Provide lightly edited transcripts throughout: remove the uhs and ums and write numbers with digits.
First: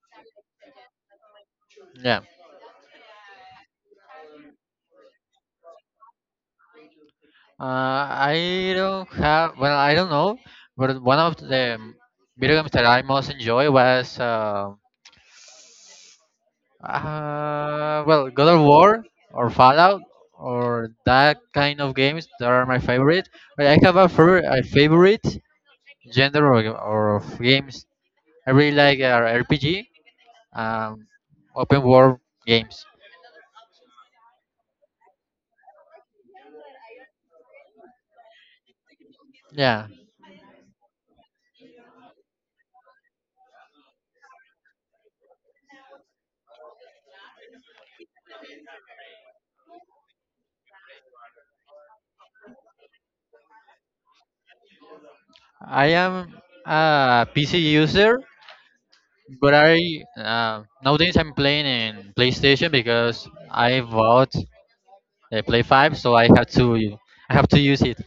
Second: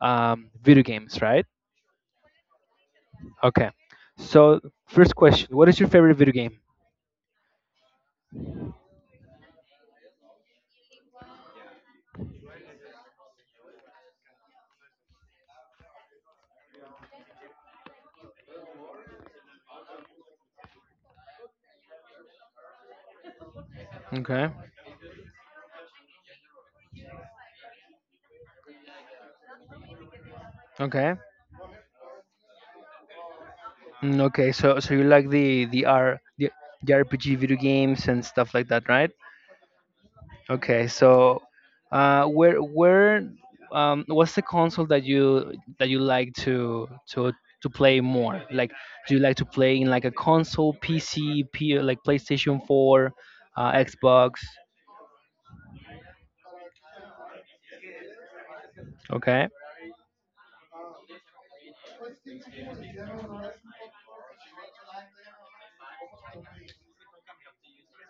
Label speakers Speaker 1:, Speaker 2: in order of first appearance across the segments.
Speaker 1: Video games, right?
Speaker 2: Yeah.
Speaker 1: Okay. So first question: what is your favorite video game?
Speaker 2: I don't have, well, I don't know, but one of the video games that I most enjoy was, well, God of War or Fallout or that kind of games that are my favorite. But I have
Speaker 1: Okay.
Speaker 2: a favorite genre or of games. I really like RPG, um,
Speaker 1: Okay.
Speaker 2: open world games.
Speaker 1: Mm, okay. So you like the RPG video games and stuff like that, right?
Speaker 2: Yeah,
Speaker 1: Okay, so where what's the console that you like to play more? Like, do you like to play in like a console, PC, like PlayStation 4, Xbox?
Speaker 2: I am a PC user,
Speaker 1: Okay.
Speaker 2: but I nowadays I'm playing in PlayStation because I bought a Play 5, so I have to use it.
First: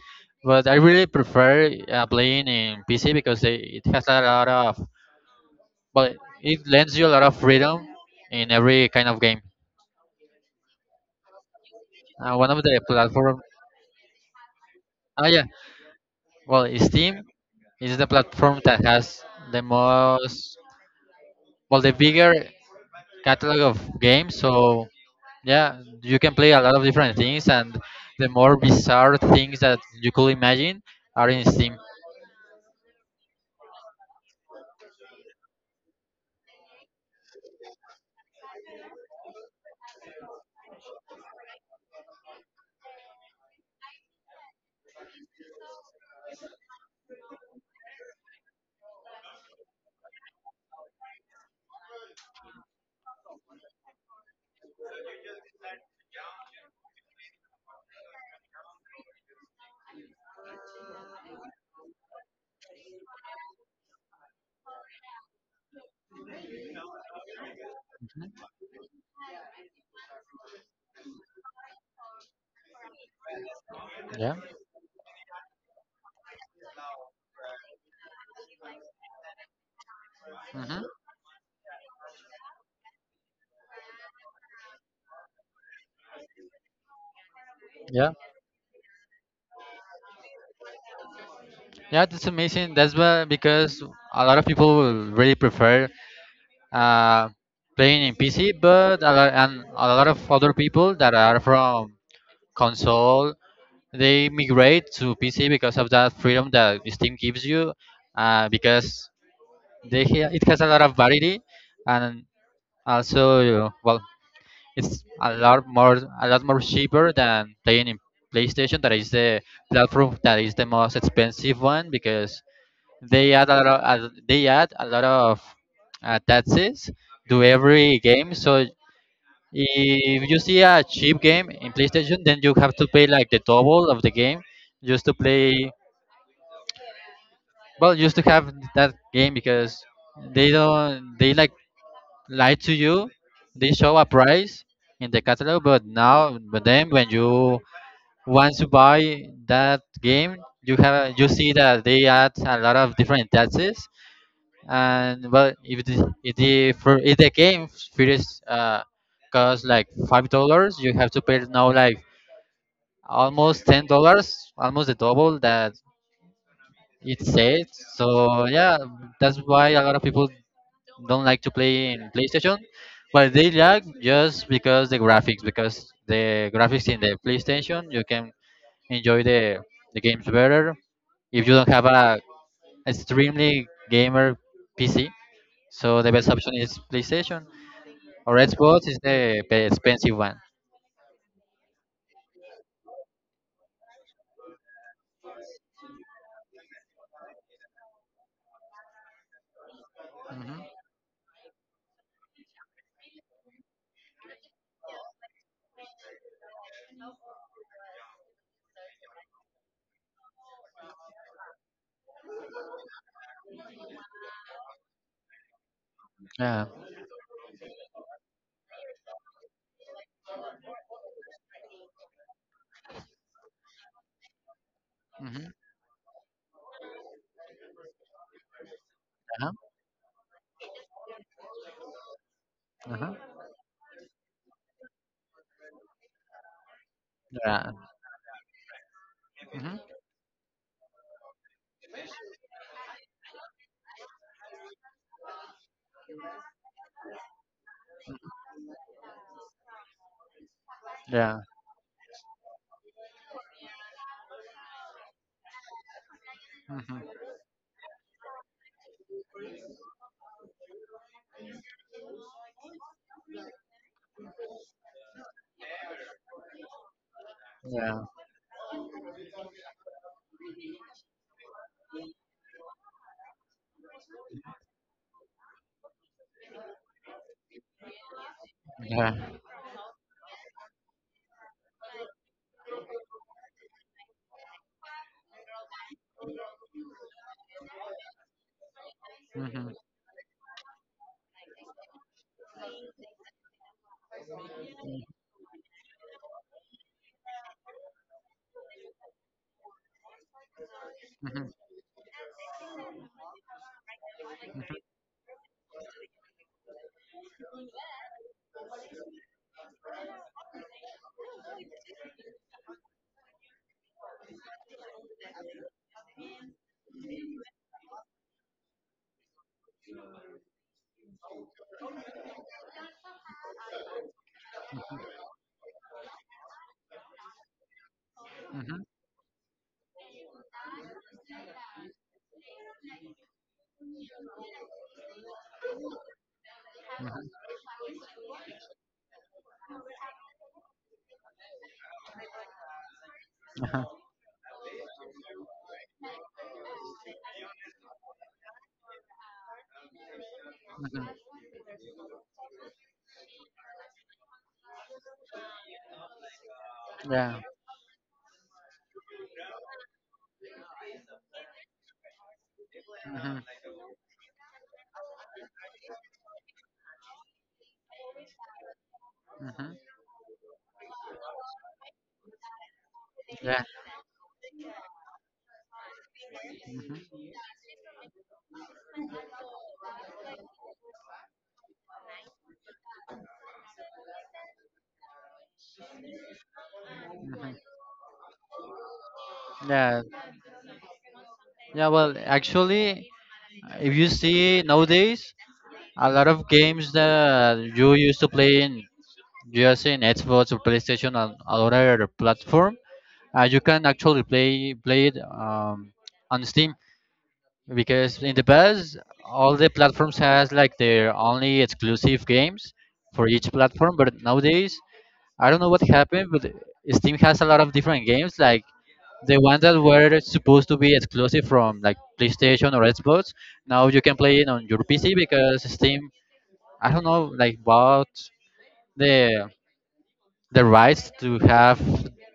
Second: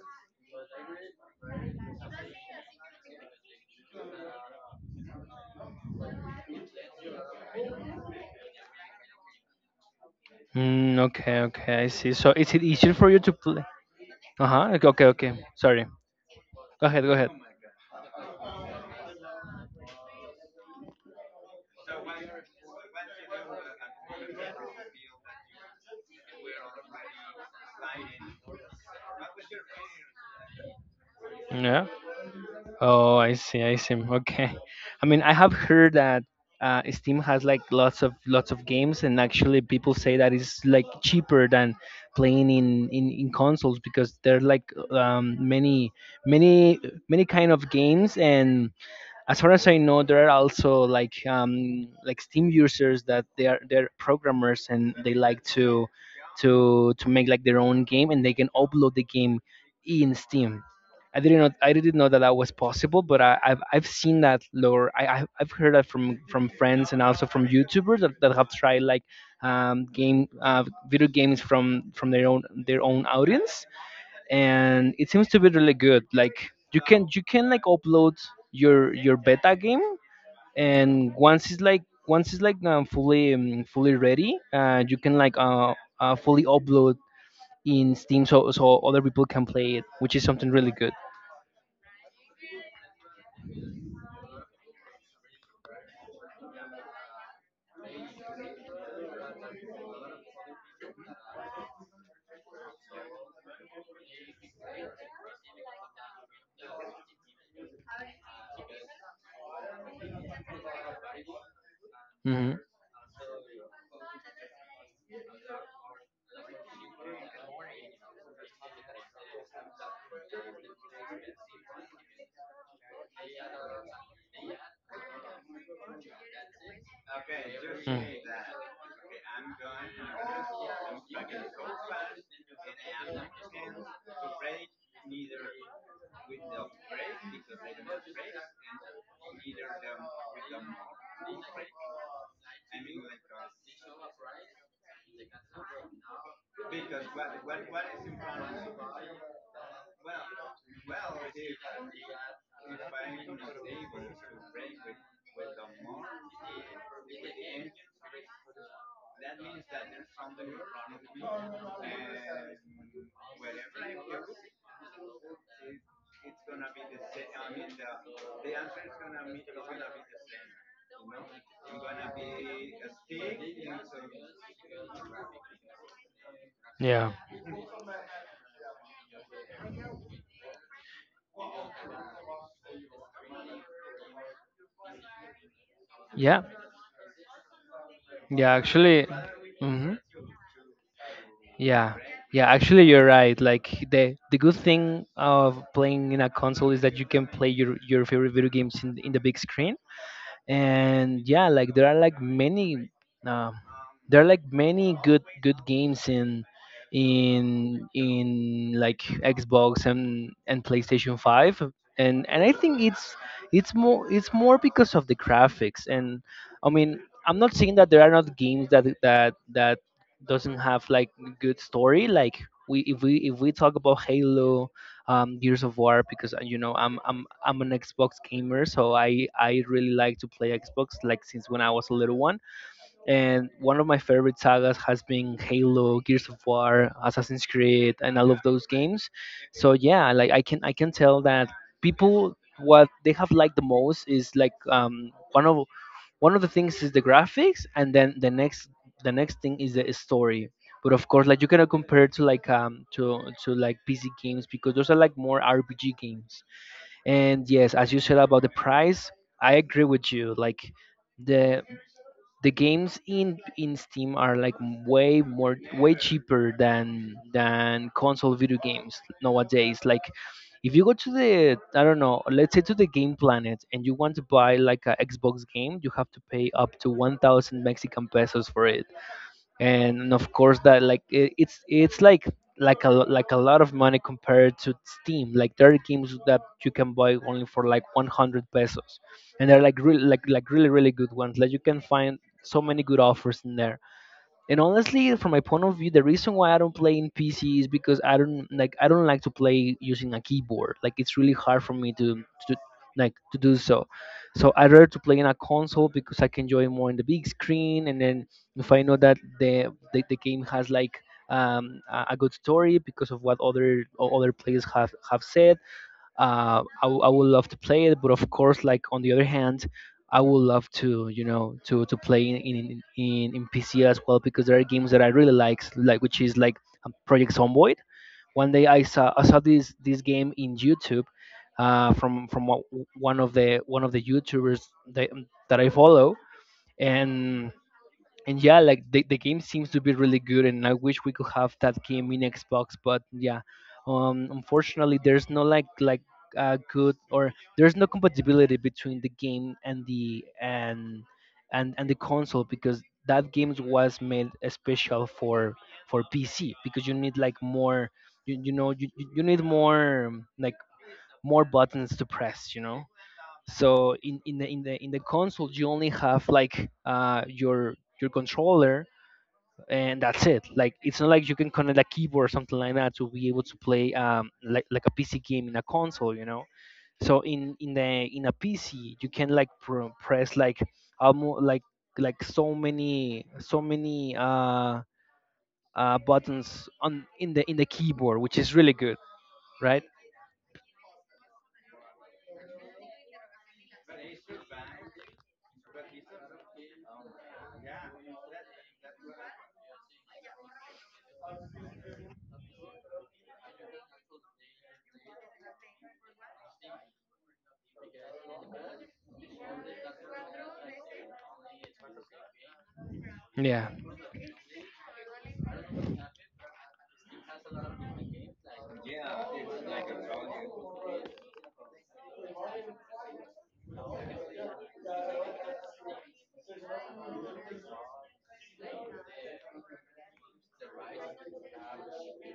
Speaker 2: But I really prefer playing in PC because it has a lot of, well, it lends you a lot of freedom in every kind of game.
Speaker 1: Mm, okay, okay, I see. So
Speaker 2: One
Speaker 1: is
Speaker 2: of
Speaker 1: it
Speaker 2: the
Speaker 1: easier for you to
Speaker 2: platform,
Speaker 1: play? Uh-huh. Okay, okay,
Speaker 2: oh
Speaker 1: okay.
Speaker 2: yeah,
Speaker 1: Sorry.
Speaker 2: well,
Speaker 1: Go ahead, go
Speaker 2: Steam
Speaker 1: ahead.
Speaker 2: is the platform that has the most, well, the bigger catalog of games, so yeah, you can play a lot of different things, and the more bizarre things that you could imagine are in Steam.
Speaker 1: Yeah. Oh, I see, I see. Okay. I mean, I have heard that Steam has like lots of games, and actually, people say that it's like cheaper than playing in consoles because there are like many many kind of games, and as far as I know, there are also like Steam users that they're programmers and they like to make like their own game and they can upload the game in Steam. I didn't know that that was possible, but I've seen that lore. I've heard that from friends and also from YouTubers that
Speaker 2: Mhm.
Speaker 1: have tried like game video games from their own audience,
Speaker 2: Yeah.
Speaker 1: and it seems to be really good. Like you can like upload your beta game,
Speaker 2: Hmm.
Speaker 1: and once it's like fully ready, you can like fully upload in
Speaker 2: Yeah,
Speaker 1: Steam so other people can play it, which is something really good.
Speaker 2: yeah, that's amazing. That's why, because a lot of people will really prefer uh, playing in PC, but a lot, and a lot of other people that are from console, they migrate to PC because of that freedom that Steam gives you, because it has a lot of variety. And
Speaker 1: Hmm.
Speaker 2: also, well, it's a lot more, a lot more cheaper than playing in PlayStation. That is the platform that is the most expensive one because they add a lot of, they add a lot of taxes to every game. So if you see a cheap game in PlayStation, then you have to pay like the double of the game just to play. Well, just to have that game, because they don't, they like lied to you. They show a price in the catalog, but now, but then when you want to buy that game, you have, you see that they add a lot of different taxes. And well, if the, for, if the game first costs like $5, you have to pay now like almost $10, almost the double that it says. So yeah, that's why a lot of people don't like to play in PlayStation, but they like, just because the
Speaker 1: Mm.
Speaker 2: graphics in
Speaker 1: Yeah.
Speaker 2: the PlayStation, you can enjoy the games better if you don't have a extremely gamer PC. So the best
Speaker 1: Yeah.
Speaker 2: option is PlayStation or
Speaker 1: Yeah.
Speaker 2: Xbox is
Speaker 1: Actually.
Speaker 2: the
Speaker 1: Hmm.
Speaker 2: expensive one.
Speaker 1: Yeah. Yeah. Actually, you're right. Like the good thing of playing in a console is that you can play your favorite video games in the big screen,
Speaker 2: Mhm.
Speaker 1: and yeah, like um, there are like many good games in like Xbox and PlayStation 5, and I think it's more because of the graphics. And
Speaker 2: Yeah.
Speaker 1: I mean, I'm not saying that there are not games that doesn't have like good story, like we if we if we talk about Halo,
Speaker 2: Mhm.
Speaker 1: Gears of War, because you know, I'm an Xbox gamer, so I
Speaker 2: Uh-huh.
Speaker 1: I really like to play Xbox like since when I was a little one.
Speaker 2: Uh-huh.
Speaker 1: And one of my favorite sagas has been Halo, Gears of War, Assassin's
Speaker 2: Yeah.
Speaker 1: Creed, and all of those games. So
Speaker 2: Mhm.
Speaker 1: yeah, like I can tell that people what they have liked the most is like one of the things is the graphics, and then the next thing is the story, but of course,
Speaker 2: Yeah.
Speaker 1: like you cannot compare it to like to like PC games because those are like more RPG games. And yes, as you said about the price, I agree with you, like the the games in Steam are like way cheaper than
Speaker 2: Yeah.
Speaker 1: console video games nowadays. Like if you go to the, I don't know, let's say to the Game Planet, and you want to buy like a Xbox game, you have to pay up to 1,000 Mexican pesos for it,
Speaker 2: Yeah.
Speaker 1: and of course that like it's like a lot of money compared to Steam. Like there are games that you can buy only for like 100 pesos, and they're like really really really good ones. Like you can find so many good offers in there. And honestly, from my point of view, the reason why I don't play in PC is because I don't like to play using a keyboard. Like it's really hard for me to to do so. So I rather to play in a console because I can enjoy more in the big screen. And then, if I know that the game has like a good story because of what other other players have said, I would love to play it, but of course, like on the other hand, I would love to you know to play in PC as well because there are games that I really like which is like Project Zomboid. One day
Speaker 2: Mhm.
Speaker 1: I saw this game in YouTube, from one of the YouTubers that, that I follow, and and yeah, like the game seems to be really good, and I wish we could have that game in Xbox. But yeah, unfortunately, there's no like like good or there's no compatibility between the game and the console because that game was made special for PC because you need like
Speaker 2: Yeah.
Speaker 1: more you need more like more buttons to press you know
Speaker 2: Hmm. Hmm.
Speaker 1: so in the console you only have like your controller and that's it. Like it's not like you can connect a keyboard or something like that to be able to
Speaker 2: Yeah.
Speaker 1: play like a PC game in a console.
Speaker 2: Hmm.
Speaker 1: So
Speaker 2: Hmm.
Speaker 1: in a PC you can like press like almost like so many buttons on in the keyboard, which is really good, right?
Speaker 2: Yeah. Yeah. Well, actually, if you see nowadays, a lot of games that you used to play in just in Xbox or PlayStation or other platform, you can actually play it on Steam, because in the past all the platforms has like their only exclusive games for each
Speaker 1: Yeah,
Speaker 2: platform. But nowadays, I don't know what happened, but Steam has a lot of different games, like the ones that were supposed to be exclusive from like PlayStation or Xbox, now you can play it on your PC because Steam, I don't know, like bought the the rights to have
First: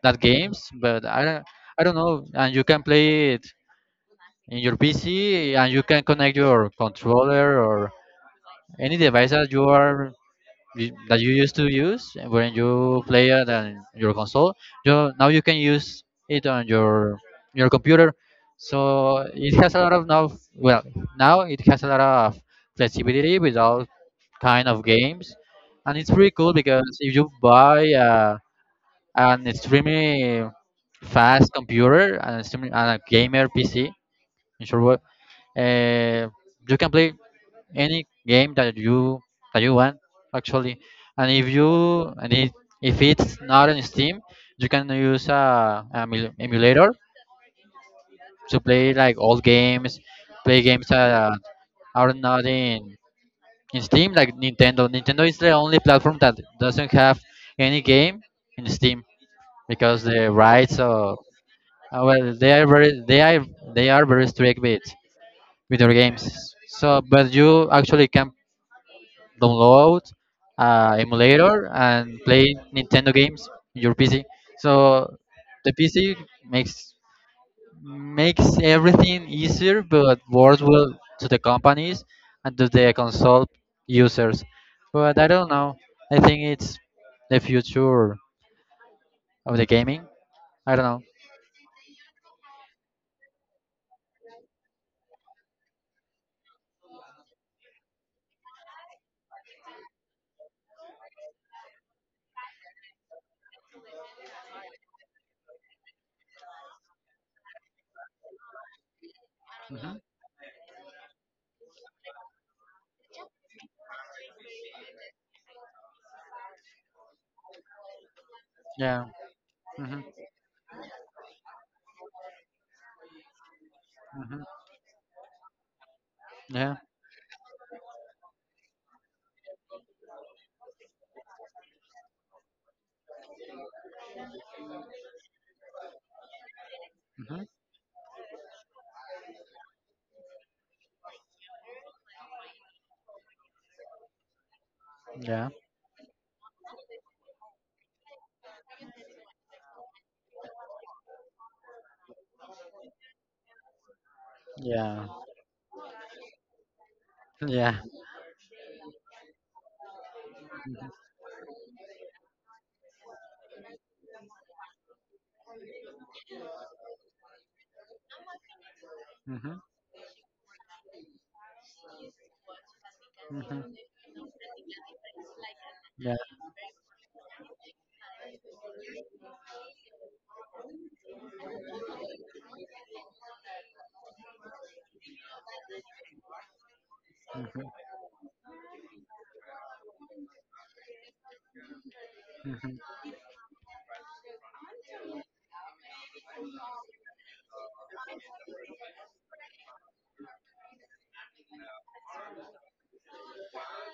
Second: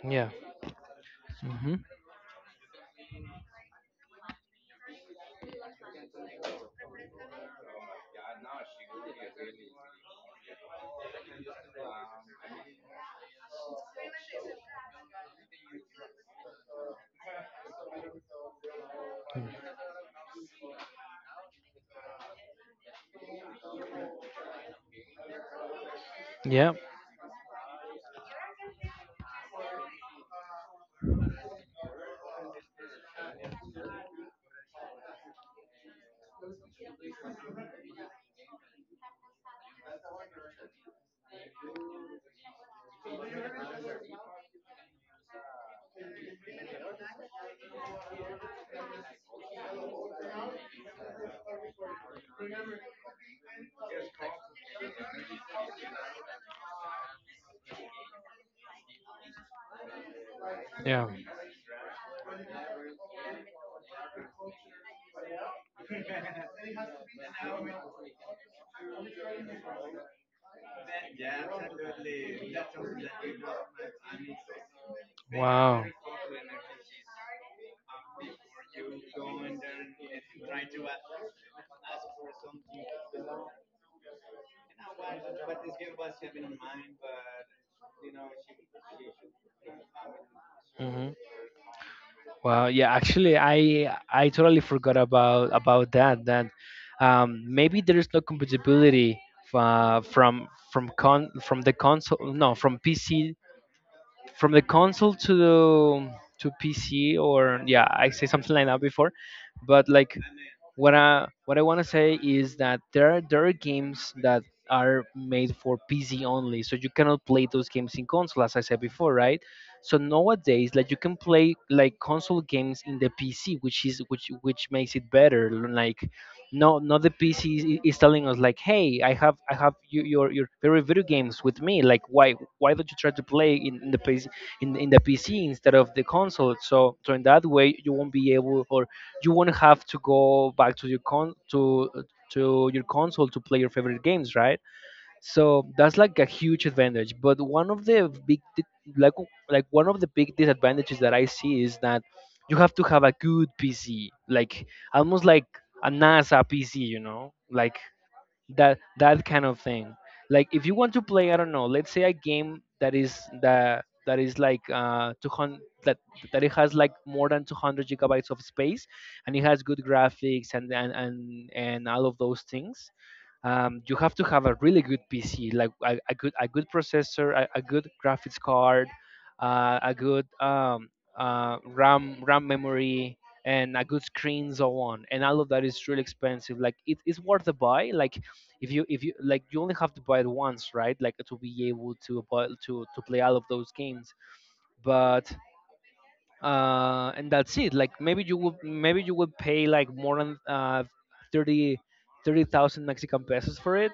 Speaker 2: that
Speaker 1: yeah,
Speaker 2: games, but
Speaker 1: hmm,
Speaker 2: I don't know, and you can play it in your PC, and you can connect your controller or any device that you are that you used to use when you play it on your console, you now you can use it on your computer. So it has a lot of, now, well, now it has a lot of flexibility with all kind of games. And it's pretty cool
Speaker 1: yeah,
Speaker 2: because if you buy an extremely fast computer and, extremely, and a gamer PC in short word, uh, you can play any game that you want, actually. And if you and it, if it's not on Steam, you can use a emulator to play like old games, play games that are not in in Steam. Like Nintendo, Nintendo is the only platform that doesn't have any game in Steam, because the rights
Speaker 1: yeah.
Speaker 2: of, well, they are very, they are, they are very strict with their games. So, but you actually can download emulator and play Nintendo games in your PC. So the
Speaker 1: Wow.
Speaker 2: PC makes makes everything easier, but worse will to the companies and to the console users. But I don't know, I think it's the future of the gaming. I don't know.
Speaker 1: Hmm. Wow, yeah, actually, I totally forgot about that. That maybe there is no compatibility from the console. No, from PC from the console to PC, or yeah, I say something like that before. But
Speaker 2: Hmm.
Speaker 1: like what I want to say is that there are games that are made for PC only, so you cannot play those games in console, as I said
Speaker 2: Yeah.
Speaker 1: before, right? So
Speaker 2: Hmm.
Speaker 1: nowadays, like you can play like console games in the PC, which is
Speaker 2: Hmm.
Speaker 1: which makes it better. Like,
Speaker 2: Yeah.
Speaker 1: no, not the PC is telling us like, hey, I have your favorite video games with me. Like, why don't you try to play in the PC instead of the console? So in that
Speaker 2: Hmm.
Speaker 1: way, you won't be able or you won't have to go back to your console to play your favorite games, right?
Speaker 2: Yeah.
Speaker 1: So that's like a huge advantage. But one of the big like one of the big disadvantages that I see is that you have to have a good PC, like
Speaker 2: Yeah.
Speaker 1: almost like a NASA PC, you know, like
Speaker 2: Yeah.
Speaker 1: that kind of thing. Like if you want to play, I don't know, let's say a game that that is like uh 200 that that it has like more than 200 gigabytes of space and it
Speaker 2: Hmm.
Speaker 1: has good graphics and and all of those things.
Speaker 2: Hmm.
Speaker 1: You have to have a really good PC like a, a
Speaker 2: Yeah.
Speaker 1: good a good processor, a good graphics card, a good RAM memory and a good screen so on, and all of that is really expensive. Like it's worth the buy, like if you like you only have to buy it once, right, like to be able to buy, to play all of those games. But and that's it. Like maybe you would pay like more than 30 30,000 Mexican pesos for it.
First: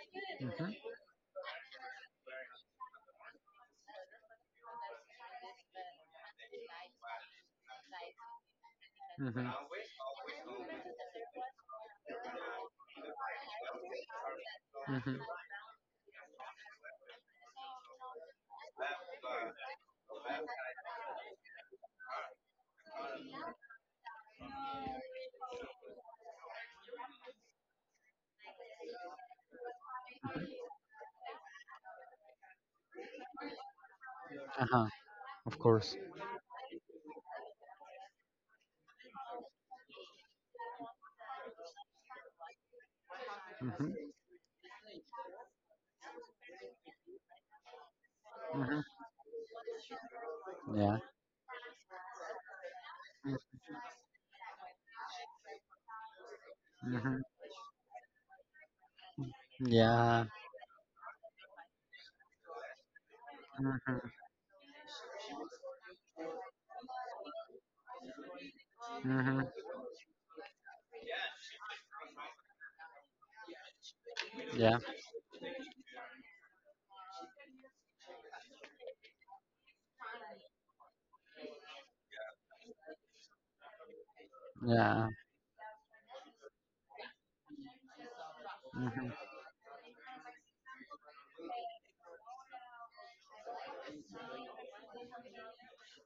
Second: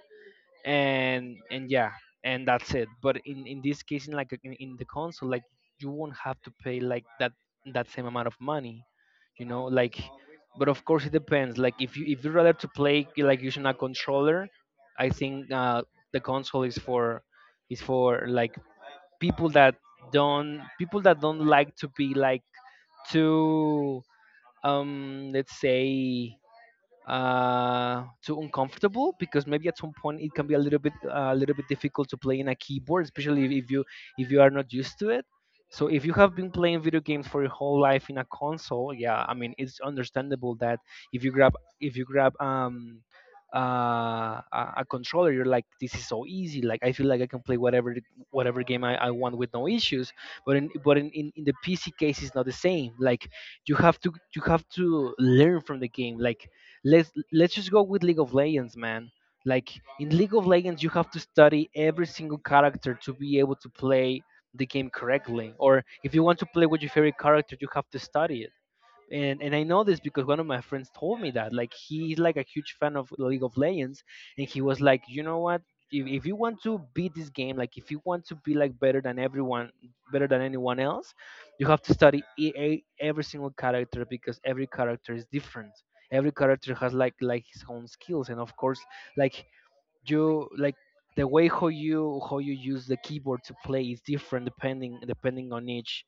Speaker 1: And yeah, and that's it. But in this case, in the console, like you won't have to pay like that same amount of money
Speaker 2: Mhm.
Speaker 1: you know like but of course it depends, like if you rather to play like using a controller. I
Speaker 2: Mhm.
Speaker 1: think the console is for like people that people that don't like to be like too let's say, too uncomfortable, because maybe at some point it can be a little bit difficult to play in a keyboard, especially if you are not
Speaker 2: Uh-huh.
Speaker 1: used to it.
Speaker 2: Of
Speaker 1: So
Speaker 2: course.
Speaker 1: if you have been playing video games for your whole life in a console, yeah, I mean it's understandable that if you grab if you grab
Speaker 2: Mhm.
Speaker 1: a controller, you're like, this is so easy. Like I feel like I can play whatever
Speaker 2: Mhm.
Speaker 1: game I want with no issues. But in
Speaker 2: Yeah.
Speaker 1: but in the PC case, it's not the same. Like you have to learn from the game. Like let's
Speaker 2: Mhm.
Speaker 1: just go with League of Legends, man. Like in
Speaker 2: Yeah.
Speaker 1: League of Legends, you have to study every single character to be able to play the game correctly. Or if you want to play with your favorite character, you have to study it, and
Speaker 2: Mhm.
Speaker 1: and I know this because one of my friends told me that, like, he's like a huge fan of League of Legends, and he
Speaker 2: Yeah.
Speaker 1: was like, you know what? If you want to beat this game, like if you want to be like better than everyone, better than anyone else, you have to study every single character because every
Speaker 2: Yeah.
Speaker 1: character is different. Every character has like his own skills, and of course,
Speaker 2: Mhm.
Speaker 1: like you like the way how you use the keyboard to play is different depending on each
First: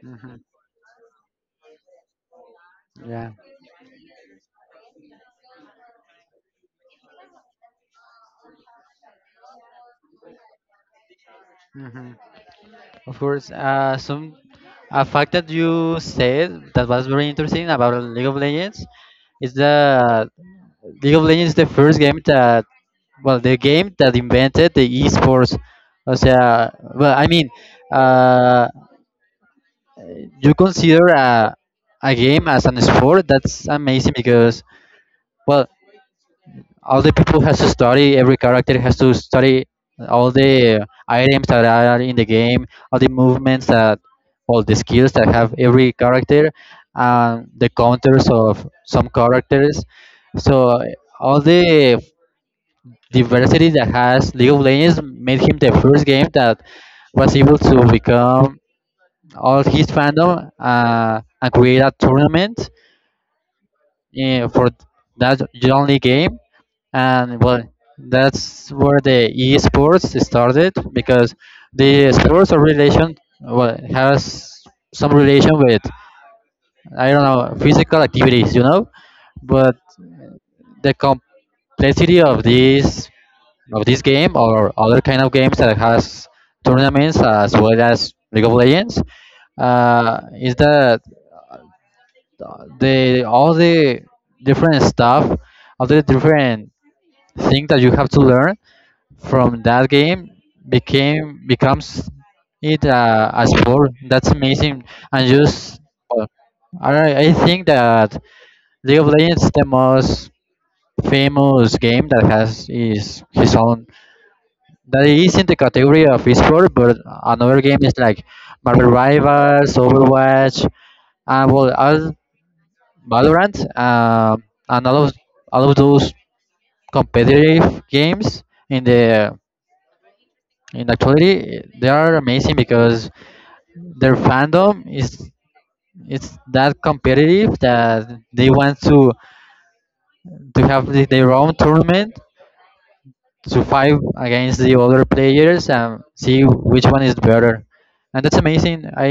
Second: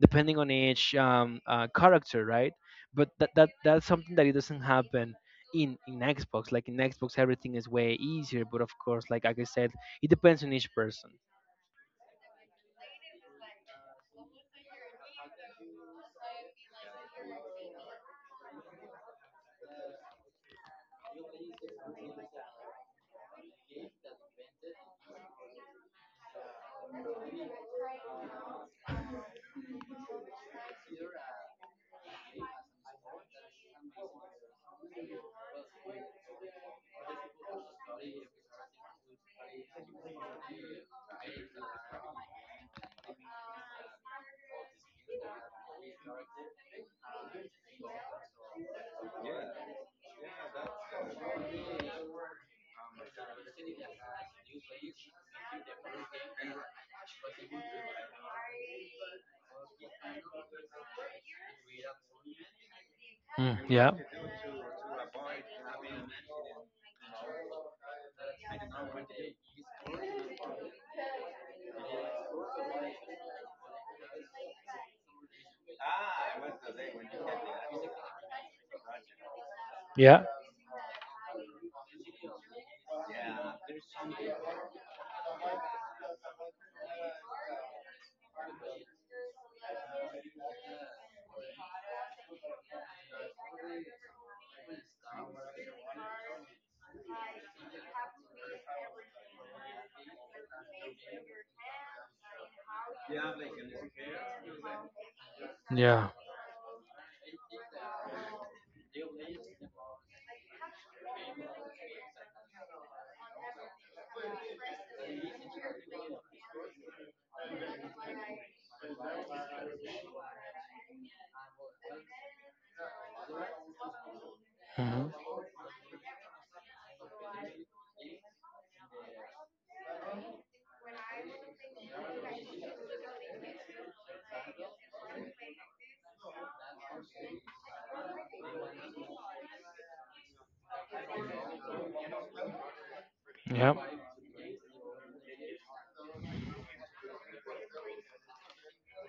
Speaker 2: Mhm.
Speaker 1: character, right? But
Speaker 2: Yeah.
Speaker 1: that's something that it doesn't happen in Xbox. Like in Xbox everything is way easier, but of course, like I said, it depends on each person.
Speaker 2: Mhm. Of course. Some a fact that you said that was very interesting about League of Legends is that League of Legends is the first game that, well, the game that invented the esports. O sea, well, I mean, uh, you consider a game as an sport? That's amazing because, well, all the people has to study, every character has to study all the items that are in the game, all the movements that, all the skills that have every character, and the counters of some characters. So all the veracity that has League of Legends made him the first game that was able to become all his fandom, and create a tournament,
Speaker 1: Mm, yeah,
Speaker 2: eh, for that only game. And well, that's where the esports started, because the sports are relation, well, has some relation with, I don't know, physical activities, you know, but
Speaker 1: yeah,
Speaker 2: the complexity of this game, or other kind of games that has tournaments as well as League of Legends, is that the all the different stuff, all the different things that you have to learn from that game became becomes it as sport. That's amazing, and just,
Speaker 1: yeah,
Speaker 2: uh, I think that League of Legends the most famous game that has is his own that is in the category of esports, but another game is like Marvel Rivals, Overwatch, and well, all- Valorant, and
Speaker 1: mhm,
Speaker 2: all of those competitive games in the, in actuality, they are amazing because their fandom is it's that competitive, that they want to have the, their own tournament to
Speaker 1: yeah,
Speaker 2: fight against the other players and see which one is better. And that's amazing, i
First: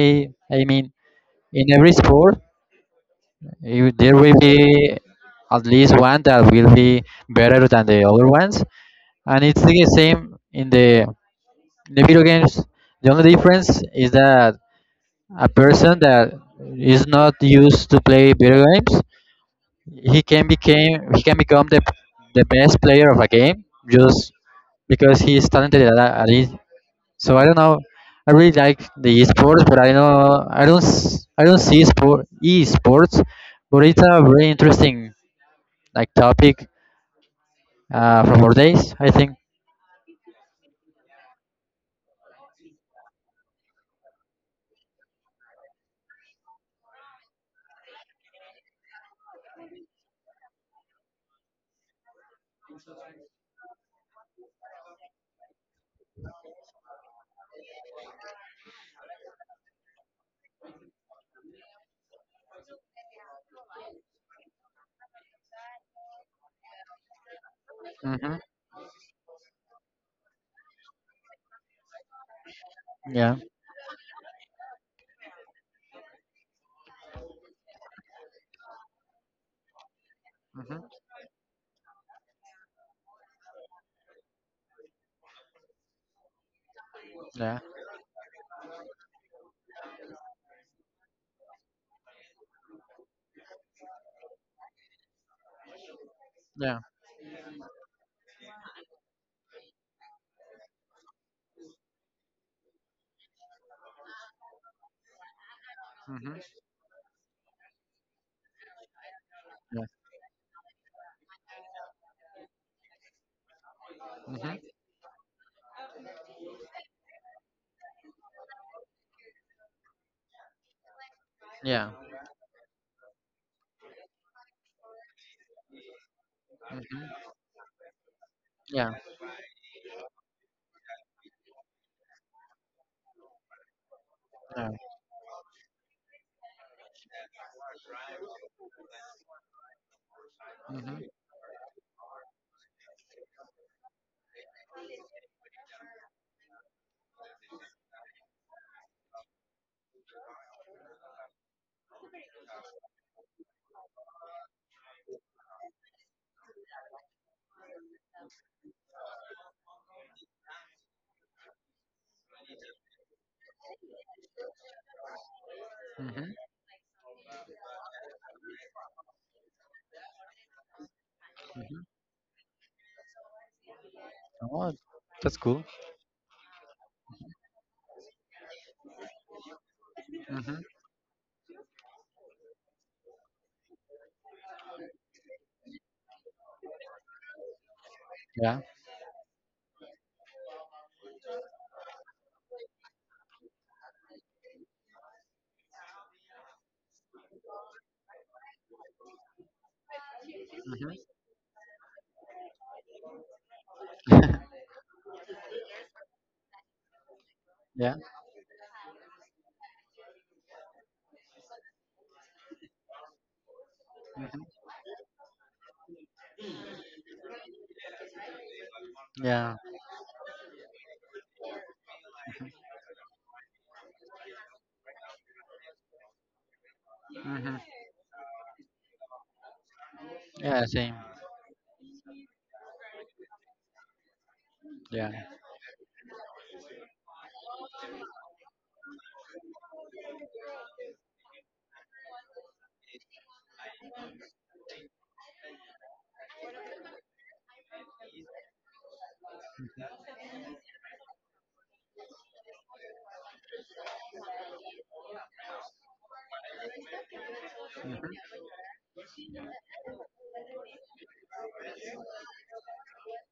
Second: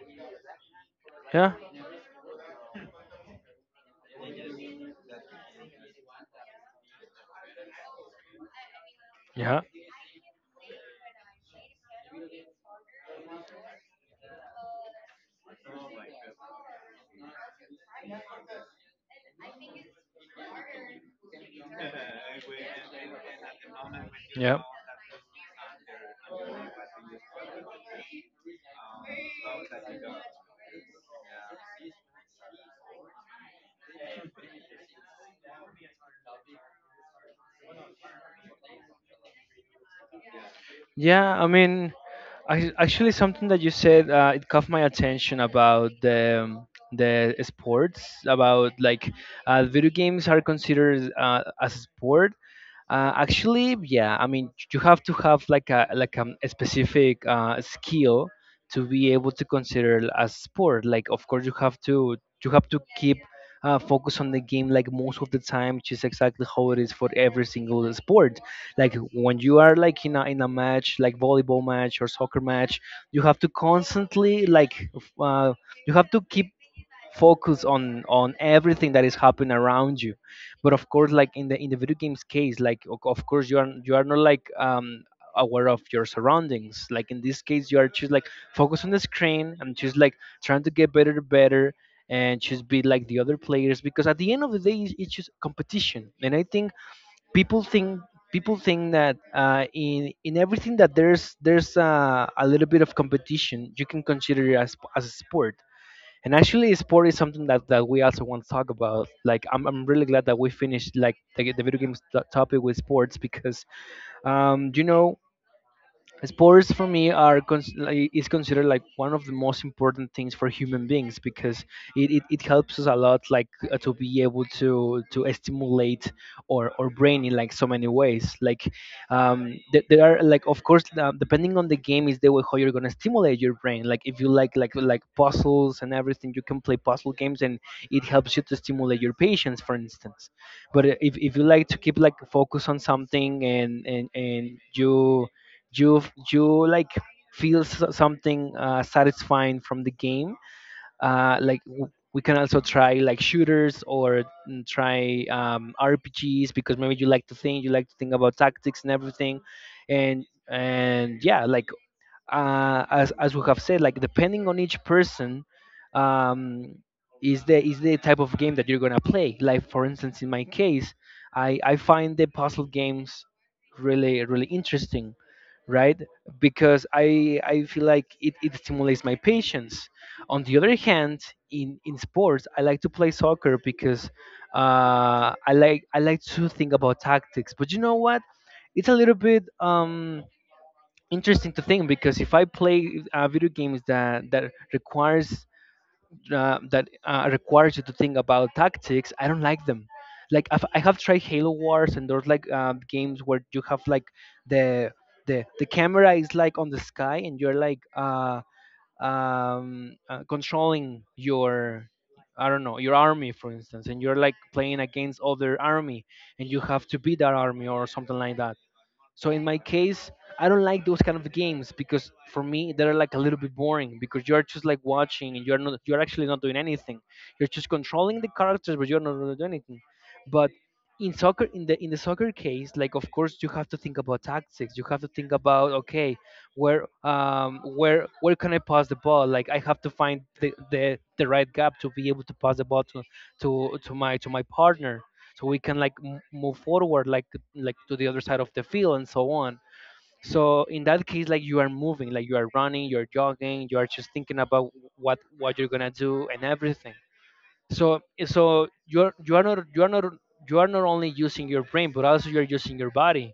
Speaker 2: i mean,
Speaker 1: yeah.
Speaker 2: in every sport, you, there will be at least one that will be better than the other ones, and it's
Speaker 1: Yeah.
Speaker 2: the same in the video games. The only difference is that a person that is not used to play video games, he can became he can become the best player of a game just
Speaker 1: Yeah.
Speaker 2: because he is talented at it. So I don't know, I really like the esports, but I know I don't see sport esports, but it's a very interesting, like, topic for more days, I think.
Speaker 1: Yeah. I mean, actually, something that you said it caught my attention about the sports, about like video games are considered as a sport. Actually, yeah. I mean, you have to have like a specific skill to be able to consider it as sport. Like, of course, you have to keep focus on the game like most of the time, which is exactly how it is for every single sport.
Speaker 2: Hmm.
Speaker 1: Like when you are like in a match, like volleyball match or soccer match, you have
Speaker 2: Yeah.
Speaker 1: to constantly like you have to keep focus on everything that is happening around you. But of course, like in the video games case, like of course you are not like aware of your surroundings. Like in this
Speaker 2: Yeah.
Speaker 1: case you are just like focus on the screen and just like trying to get better and better and just be like the other players, because at the end of the day it's just competition. And I think
Speaker 2: Yeah.
Speaker 1: people think people think that in everything that there's a little bit of competition, you can consider it as a sport. And
Speaker 2: Hmm.
Speaker 1: actually, sport is something that, we also want to talk about. Like, I'm
Speaker 2: Yeah.
Speaker 1: really glad that we finished like the video games topic with sports, because,
Speaker 2: Hmm.
Speaker 1: you know, sports for me are is considered like one of the most important things for human beings, because
Speaker 2: Yeah.
Speaker 1: it helps us a lot, like to be able to stimulate or
Speaker 2: Hmm.
Speaker 1: brain in like so many ways. Like
Speaker 2: Yeah.
Speaker 1: there are like, of course, depending on the game is the way how you're gonna stimulate your brain. Like if you
Speaker 2: Yeah.
Speaker 1: like puzzles and everything, you can play puzzle games, and it helps you to stimulate your patience, for instance. But if you like to keep like focus on something, and you you you like feel something satisfying from the game, like we can also try like shooters, or mm, try rpgs, because maybe you like to think, about tactics and everything. And yeah, like as we have said, like depending on each person,
Speaker 2: Hmm.
Speaker 1: um, is the type of game that you're gonna play. Like for instance, in my case, I find the puzzle games really really
Speaker 2: Oh,
Speaker 1: interesting,
Speaker 2: that's cool.
Speaker 1: right? Because I feel like it stimulates my patience. On the
Speaker 2: Hmm.
Speaker 1: other hand, in sports, I like to play soccer because I like to think about tactics. But you know what?
Speaker 2: Yeah.
Speaker 1: It's a little bit interesting to think, because if I play video games that requires that requires you to think about tactics, I don't like them. Like I have tried Halo Wars, and there's like games where you have like the the camera is like on the sky and you're like
Speaker 2: Yeah.
Speaker 1: controlling your, I don't know, your army for instance, and you're like playing against other army and you have to beat that army or something like that. So in my
Speaker 2: Yeah.
Speaker 1: case, I don't like those kind of games, because for me they're like a little bit boring, because you're just like watching and you're actually not doing anything. You're
Speaker 2: Hmm.
Speaker 1: just controlling the characters, but you're not really doing anything. But
Speaker 2: Yeah. Same.
Speaker 1: in soccer, in the soccer case, like of course you have to think about tactics. You have to
Speaker 2: Yeah.
Speaker 1: think about, okay, where where can I pass the ball? Like I have to find the right gap to be able to pass the ball to to my partner, so we can like move forward like to the other side of the field and so on. So in that case, like, you are moving, like you are running, you're jogging, you are just thinking about what you're gonna do and everything. So so you're you are not you are not you are not only using your brain, but also you're using your body.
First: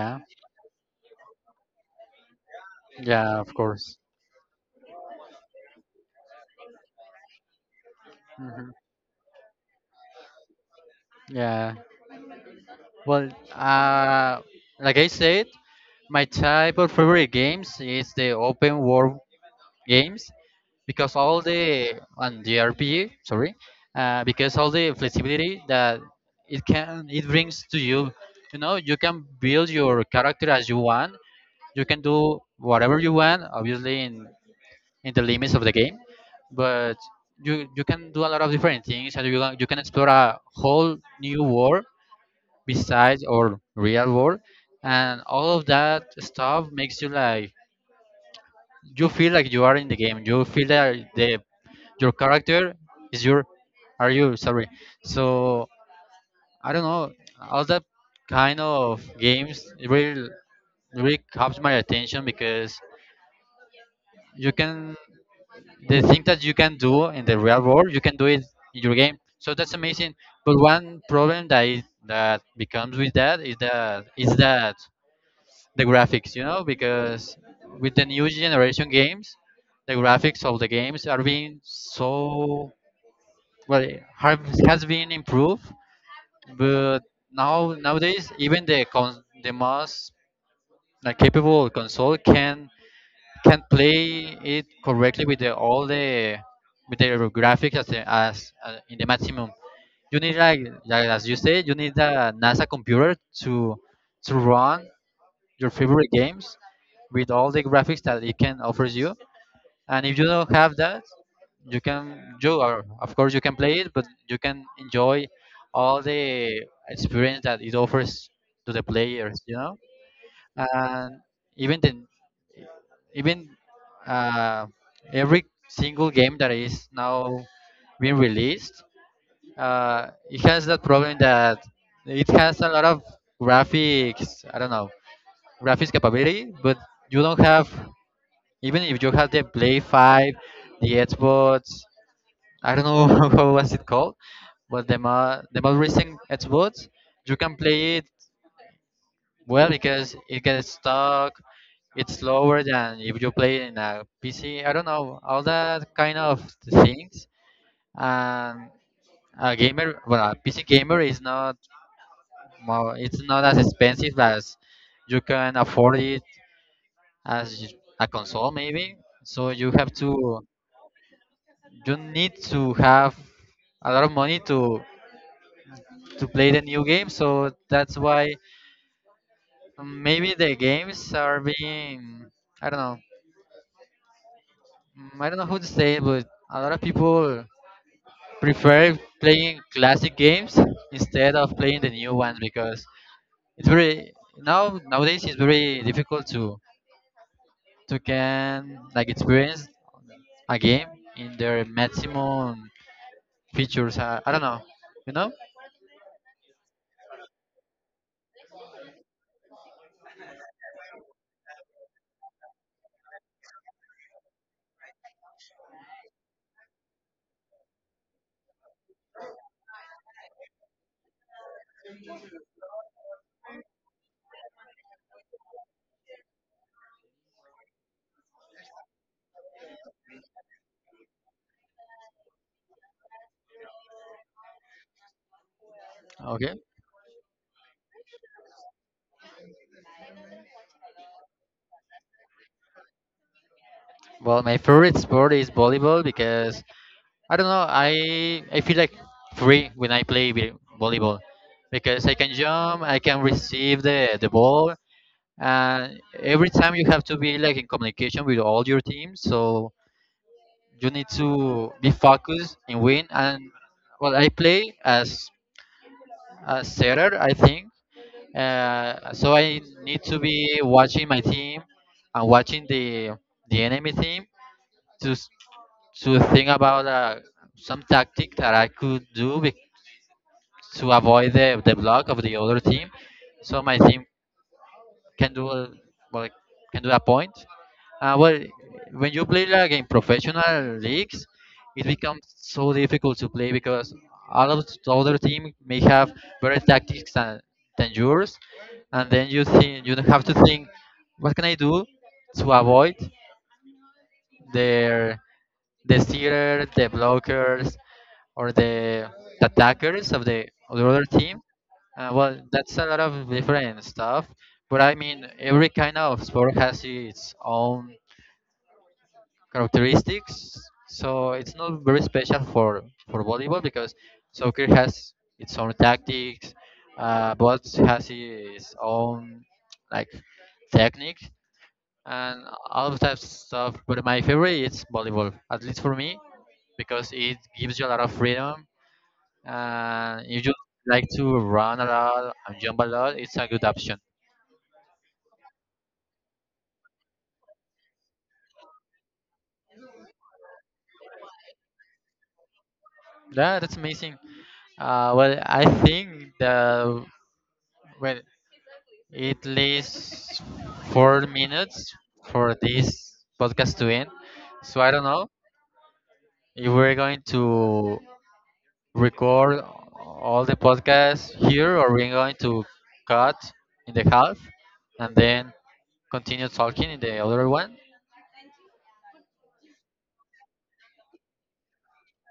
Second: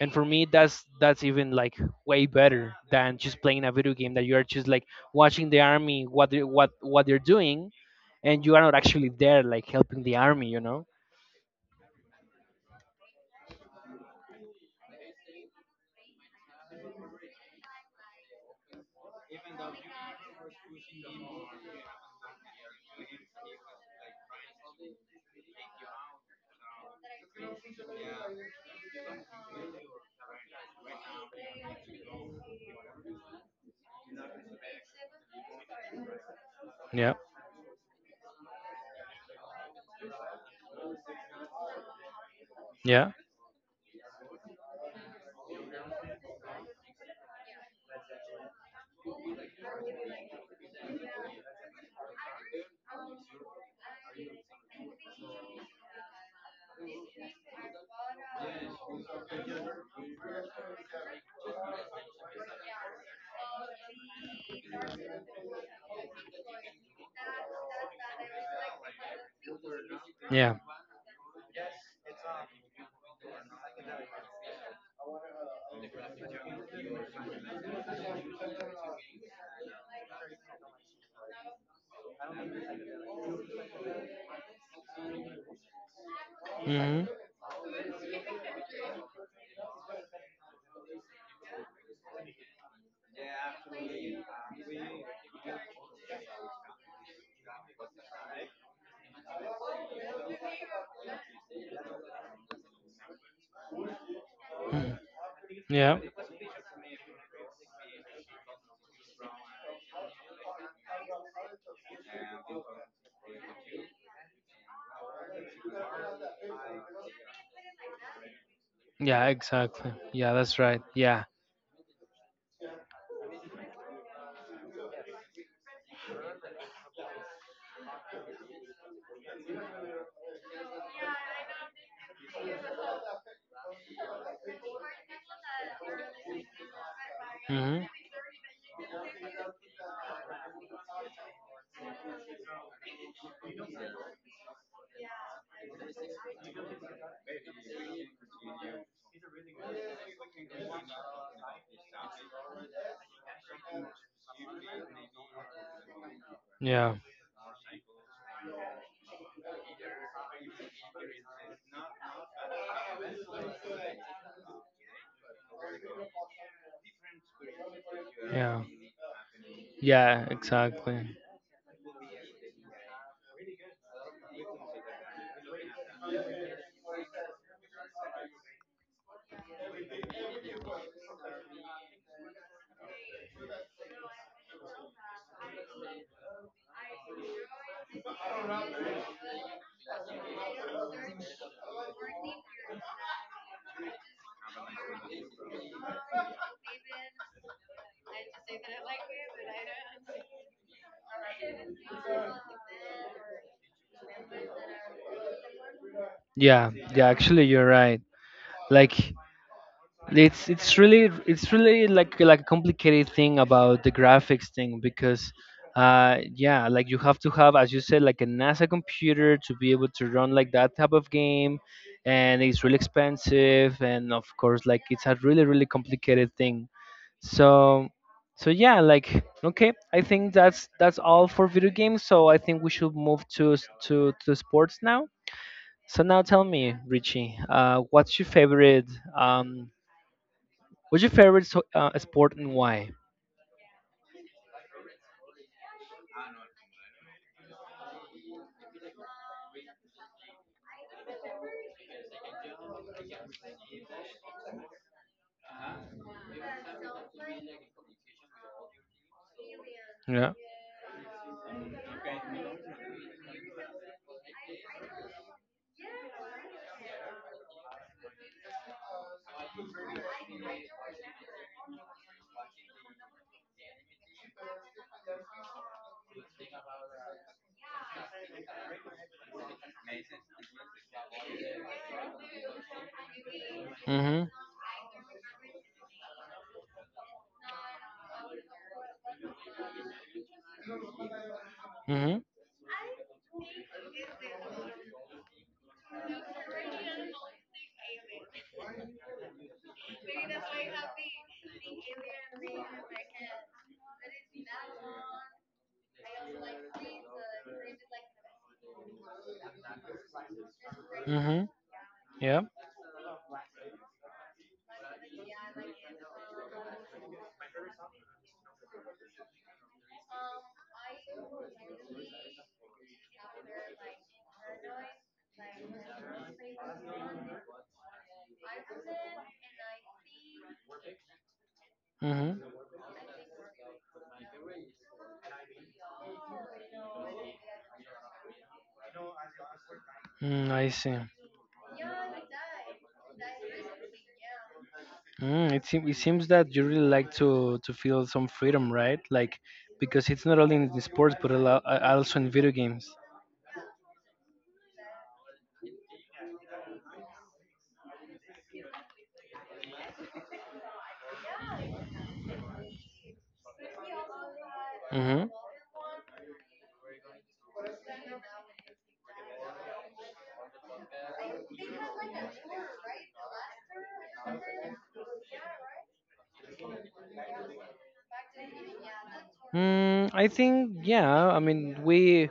Speaker 1: And for me that's even like way better than just
Speaker 2: Yeah. Of
Speaker 1: playing a video
Speaker 2: course.
Speaker 1: game that you're just like watching the army what what they're doing, and you are
Speaker 2: Mhm.
Speaker 1: not actually there like helping the army, you know?
Speaker 2: Yeah. Well, uh, like I said, my type of favorite games is the open world games, because all the, and the RPG, sorry, because all the flexibility that it can it brings to you. You know, you can build your character as you want. You can do whatever you want, obviously in the limits of the game, but
Speaker 1: Yeah.
Speaker 2: you can do a lot of different things, and you can explore a whole new world,
Speaker 1: Yeah.
Speaker 2: besides or real world, and all of that stuff makes you like you feel like you are in the game, you feel that the your character is your are you, sorry. So I don't know, all that kind of games really really captures my attention, because you can, the thing that you can do in the real world you can do it in your game, so that's amazing.
Speaker 1: Yeah.
Speaker 2: But one problem that is, that becomes with that, is that is that the graphics, you know, because with the new generation games, the graphics of the games are being so, well, have, has been improved, but
Speaker 1: hmm
Speaker 2: now nowadays even the the most, like, capable console can play it correctly with the, all the, with the graphics as, as in the maximum. You need like as you say, you need a NASA computer to to run your
Speaker 1: Yeah.
Speaker 2: favorite games with all the graphics that it can offers you. And if you don't have that, you can, you are, of course, you can play it, but you can enjoy all the experience that it offers to the
Speaker 1: Yeah.
Speaker 2: players, you know.
Speaker 1: Exactly. Yeah. That's right.
Speaker 2: And
Speaker 1: Yeah.
Speaker 2: even the even uh, every single game that is now being released, it has that problem that it has a lot of graphics. I don't know graphics capability, but you don't have...
Speaker 1: hmm
Speaker 2: Even if you have the Play 5, the Xbox, I don't know what was it called, but the the most recent Xbox, you can play it well because it gets stuck. It's slower than if you play it in a PC. I don't know all that kind of
Speaker 1: Yeah.
Speaker 2: things. And a gamer, well, a PC gamer is not more. It's not as expensive as you can afford it as a console
Speaker 1: Yeah.
Speaker 2: maybe. So
Speaker 1: Yeah. Exactly.
Speaker 2: you need to have a lot of money to play the new game. So that's why maybe the games are being, I don't know, I don't know who to say, but a lot of people prefer playing classic games instead of playing the new ones because it's very now nowadays it's very difficult to can like experience a game in their maximum features. I don't know, you know.
Speaker 1: Yeah. Yeah. Actually, you're right. Like it's really like a complicated thing about the graphics thing, because yeah, like you have to have, as you said, like a NASA computer to be able to run like that type of game, and it's really expensive, and of course like it's a really really complicated thing. So so yeah, like, okay, I think that's all for video games, so I think we should move to to sports now. So now tell
Speaker 2: Okay.
Speaker 1: me, Richie, what's your favorite um what's your favorite so, sport, and why?
Speaker 2: Well, my favorite sport is volleyball because I don't know. I feel like free when I play volleyball because I can jump, I can receive the ball, and every time you have to be like in communication with all your team, so
Speaker 1: Yeah.
Speaker 2: you need to be focused and win. And well, I play as a setter, I think. So I need to be watching my team and watching the enemy team to. s- to think about some tactic that I could do to avoid the block of the other team, so my team
Speaker 1: Mhm.
Speaker 2: can do a, well, can do a point. Uh, well, when you play like in professional leagues, it becomes
Speaker 1: Mhm.
Speaker 2: so difficult to play because all of the other team may have better tactics than yours, and then you have to think, what can I do to avoid their... the stealer, the blockers, or the attackers of the other team.
Speaker 1: Mhm. Yeah.
Speaker 2: That's a lot of different stuff. But I mean, every kind of sport has its own characteristics, so it's not very special for volleyball because soccer has its own tactics, both has its own, like, technique
Speaker 1: Mhm.
Speaker 2: and all of that stuff. But my favorite is volleyball, at least for me, because it gives you a lot of freedom and if
Speaker 1: Mm,
Speaker 2: you
Speaker 1: I see.
Speaker 2: like to run a lot and jump a lot, it's a good option.
Speaker 1: Mm, it seems that you really like to feel some freedom, right? Like, because it's not only in the sports but also in video games.
Speaker 2: Yeah, that's amazing. I think well, it leaves 4 minutes for this podcast to end. So I don't
Speaker 1: Mhm.
Speaker 2: know if we're going to record all the podcasts here or we're going to cut in the half and then continue talking in the other one.
Speaker 1: Mm, I think yeah. I mean,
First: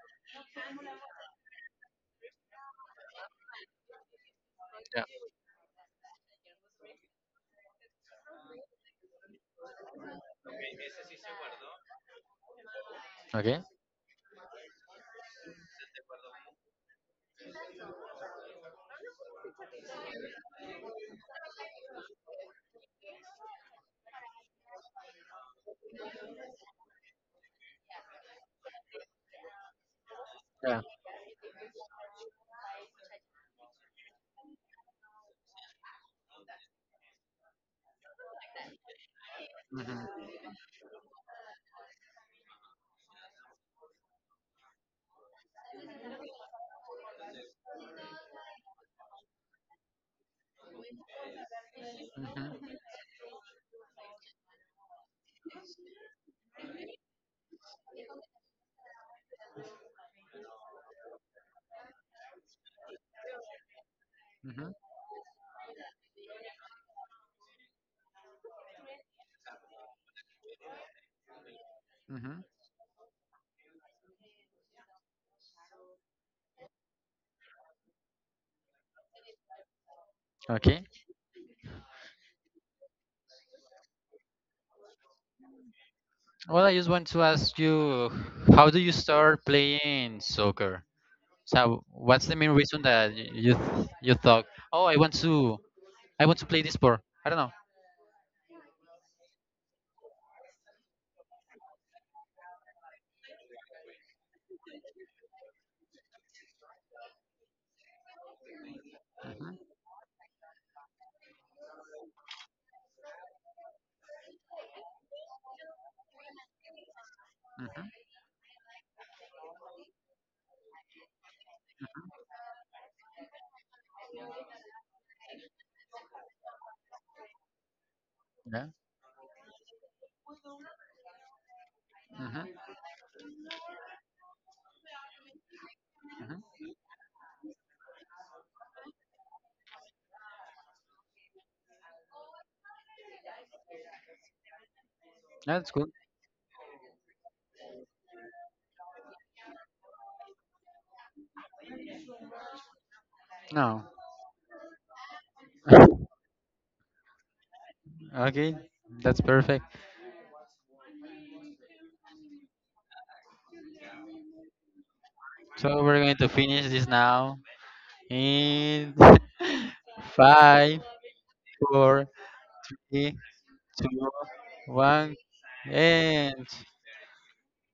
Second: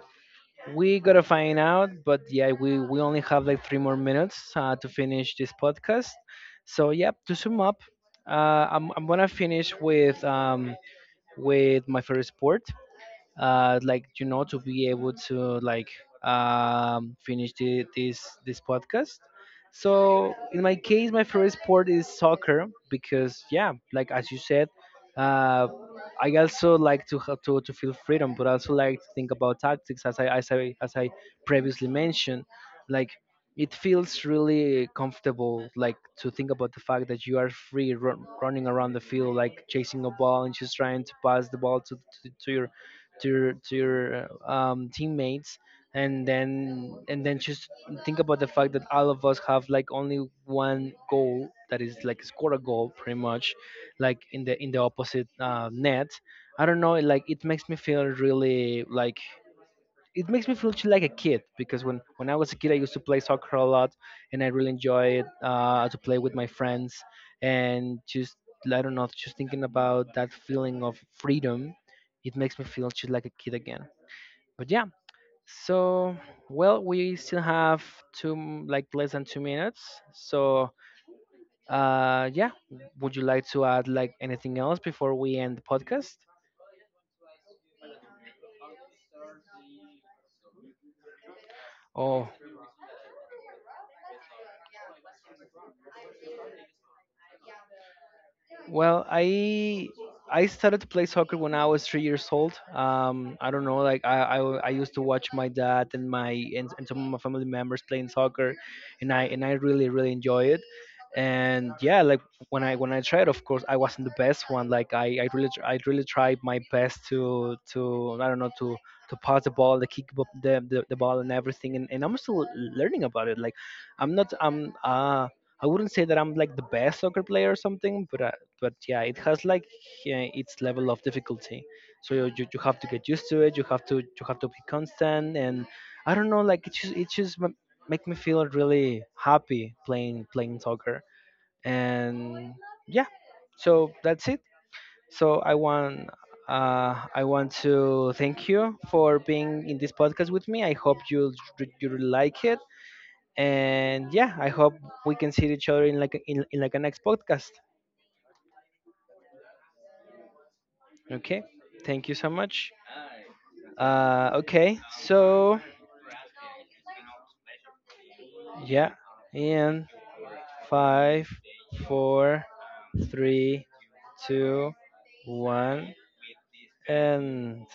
Speaker 1: we gotta find out, but yeah, we only have like three more minutes to
Speaker 2: Yeah.
Speaker 1: finish this podcast. So yeah, to sum up, I'm gonna finish with my favorite sport,
Speaker 2: Okay.
Speaker 1: like, you know, to be able to like finish this
Speaker 2: Yeah.
Speaker 1: podcast. So in my case, my favorite sport is soccer, because yeah, like as you said, uh, I also like to, to feel freedom, but also like to think about tactics as I previously mentioned. Like, it feels really comfortable, like, to think about the fact that you are free running around the field, like
Speaker 2: Hmm.
Speaker 1: chasing a ball and just trying to pass the ball to, to your teammates, and then just think about the fact that all of us have like only one goal, that is like score a goal pretty much, like in the opposite net. I don't know, like, it makes me feel really like, it makes me feel like a kid, because when I was a kid, I used to play soccer a lot, and I
Speaker 2: Hmm.
Speaker 1: really
Speaker 2: Hmm.
Speaker 1: enjoyed to play with my friends, and just, I don't know, just thinking about that feeling of freedom, it
Speaker 2: Hmm.
Speaker 1: makes me feel just like a kid again. But yeah, so, well, we still have like less than two minutes. So
Speaker 2: Okay.
Speaker 1: yeah, would you like to add like anything else before we end the podcast?
Speaker 2: Well, I just want to ask you, how do you start playing soccer? So, what's
Speaker 1: Oh,
Speaker 2: the main reason that you thought, oh, I want to... I want to play this sport? I don't know.
Speaker 1: well, I started to play soccer when I was three years old. I don't know, like I used to watch my dad and my and some of my family members playing soccer, and I really really enjoy it. And yeah, like when I tried, of course, I wasn't the best one. Like I really I really tried my best to,
Speaker 2: Mhm.
Speaker 1: I don't know, to pass the ball, the kick the ball and everything. And I'm still learning about it. Like I'm not I'm uh I wouldn't say that I'm like the best soccer player or something,
Speaker 2: Mhm.
Speaker 1: but yeah, it has like its level of difficulty. So
Speaker 2: Yeah. Mhm.
Speaker 1: you have to get used to it. You have to be constant, and I don't
Speaker 2: Mhm.
Speaker 1: know, like it just make me feel really happy playing soccer. And yeah, so that's it. So
Speaker 2: That's good.
Speaker 1: I want to thank you for being in this podcast with me. I hope you really like it.
Speaker 2: No.
Speaker 1: And yeah, I hope we can see each other in like in like a next podcast.
Speaker 2: Okay, that's perfect.
Speaker 1: Okay. Thank you so much. Okay, so
Speaker 2: So we're going to finish this now
Speaker 1: yeah,
Speaker 2: in
Speaker 1: in
Speaker 2: five,
Speaker 1: five,
Speaker 2: four,
Speaker 1: four,
Speaker 2: three,
Speaker 1: three,
Speaker 2: two,
Speaker 1: two,
Speaker 2: one,
Speaker 1: one,
Speaker 2: and
Speaker 1: and